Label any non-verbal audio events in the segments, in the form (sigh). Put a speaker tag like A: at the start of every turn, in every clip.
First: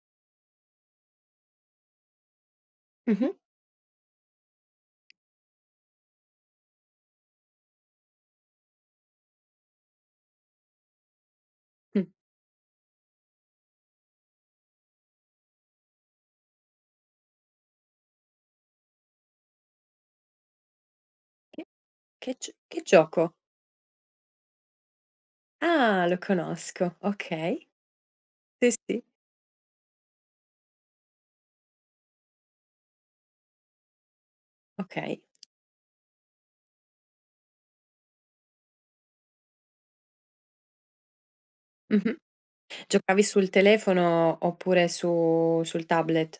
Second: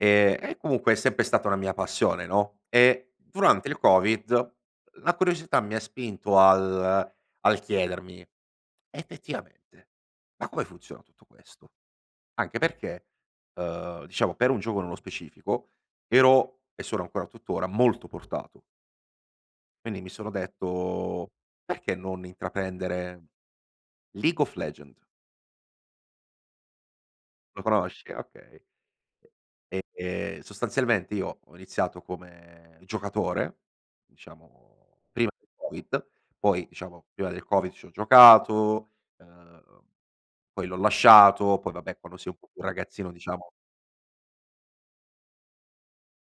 A: E e, comunque, è sempre stata una mia passione, no, e,
B: Mh-mh.
A: durante il Covid, la curiosità mi ha spinto al al chiedermi, effettivamente: “Ma come funziona tutto questo?”
B: Mh.
A: Anche perché, uhm, diciamo, per un gioco nello specifico, ero e sono ancora, tuttora, molto portato. Quindi, mi sono detto:
B: Che
A: “Perché non
B: che, g che
A: intraprendere
B: gioco?
A: "League of Legends
B: Ah! Lo conosco,
A: Lo
B: okay.
A: conosci? Okay.
B: Sì, sì.
A: Ehm, sostanzialmente, io ho iniziato come giocatore, diciamo,
B: Okay.
A: prima del Covid. Poi, diciamo, prima del Covid ci ho giocato ehm, poi, l'ho lasciato. Poi, vabbè,
B: Mh-mh.
A: quando si è un po' più ragazzino,
B: Giocavi sul
A: diciamo
B: telefono oppure su sul tablet?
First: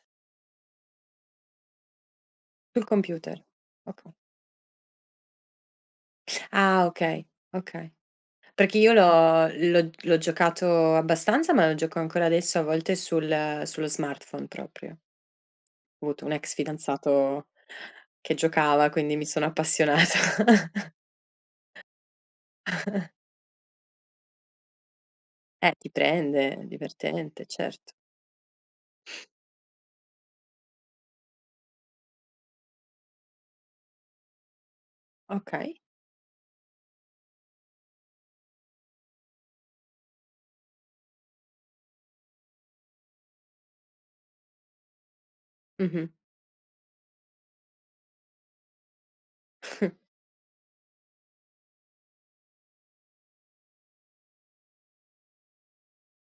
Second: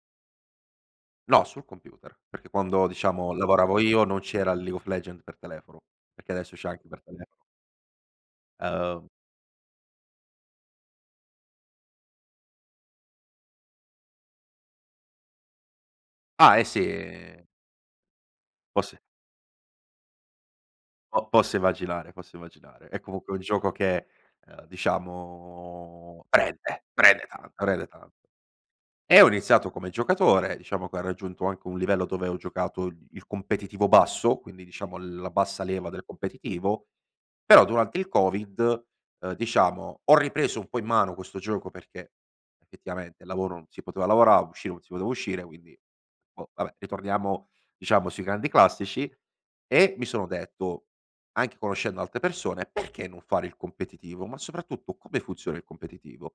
A: No, sul computer, perché,
B: Sul
A: quando, diciamo,
B: computer,
A: lavoravo io,
B: oka
A: non c'era il League of Legends per telefono, perché adesso c'è
B: Ah,
A: anche per
B: okay.
A: telefono.
B: Okay. Perché io
A: Uhm
B: l'ho l'ho l'ho giocato abbastanza, ma lo gioco ancora adesso, a volte, sul sullo smartphone proprio. Avuto un ex
A: Ah, e si
B: fidanzato che giocava,
A: Po'si.
B: quindi mi sono appassionata. (chuckles)
A: Oh, posso immaginare, posso immaginare. È,
B: (chuckles)
A: comunque, un gioco che, uhm,
B: Eh, ti
A: diciamo,
B: prende,
A: prende, prende
B: divertente,
A: tanto, prende
B: certo.
A: tanto. E ho iniziato come giocatore. Diciamo che ho raggiunto anche un livello dove ho giocato il competitivo basso, quindi, diciamo, la bassa
B: Okay.
A: leva del competitivo. Però, durante il Covid, uhm, diciamo, ho ripreso un po' in mano questo gioco perché, effettivamente, il lavoro, non si poteva lavorare; uscire, si poteva uscire. Quindi,
B: Mh-mh.
A: boh vabbè, ritorniamo, diciamo, sui grandi classici e
B: (chuckles)
A: mi sono detto, anche conoscendo altre persone: “Perché non fare il competitivo?" Ma, soprattutto: "Come funziona il competitivo?”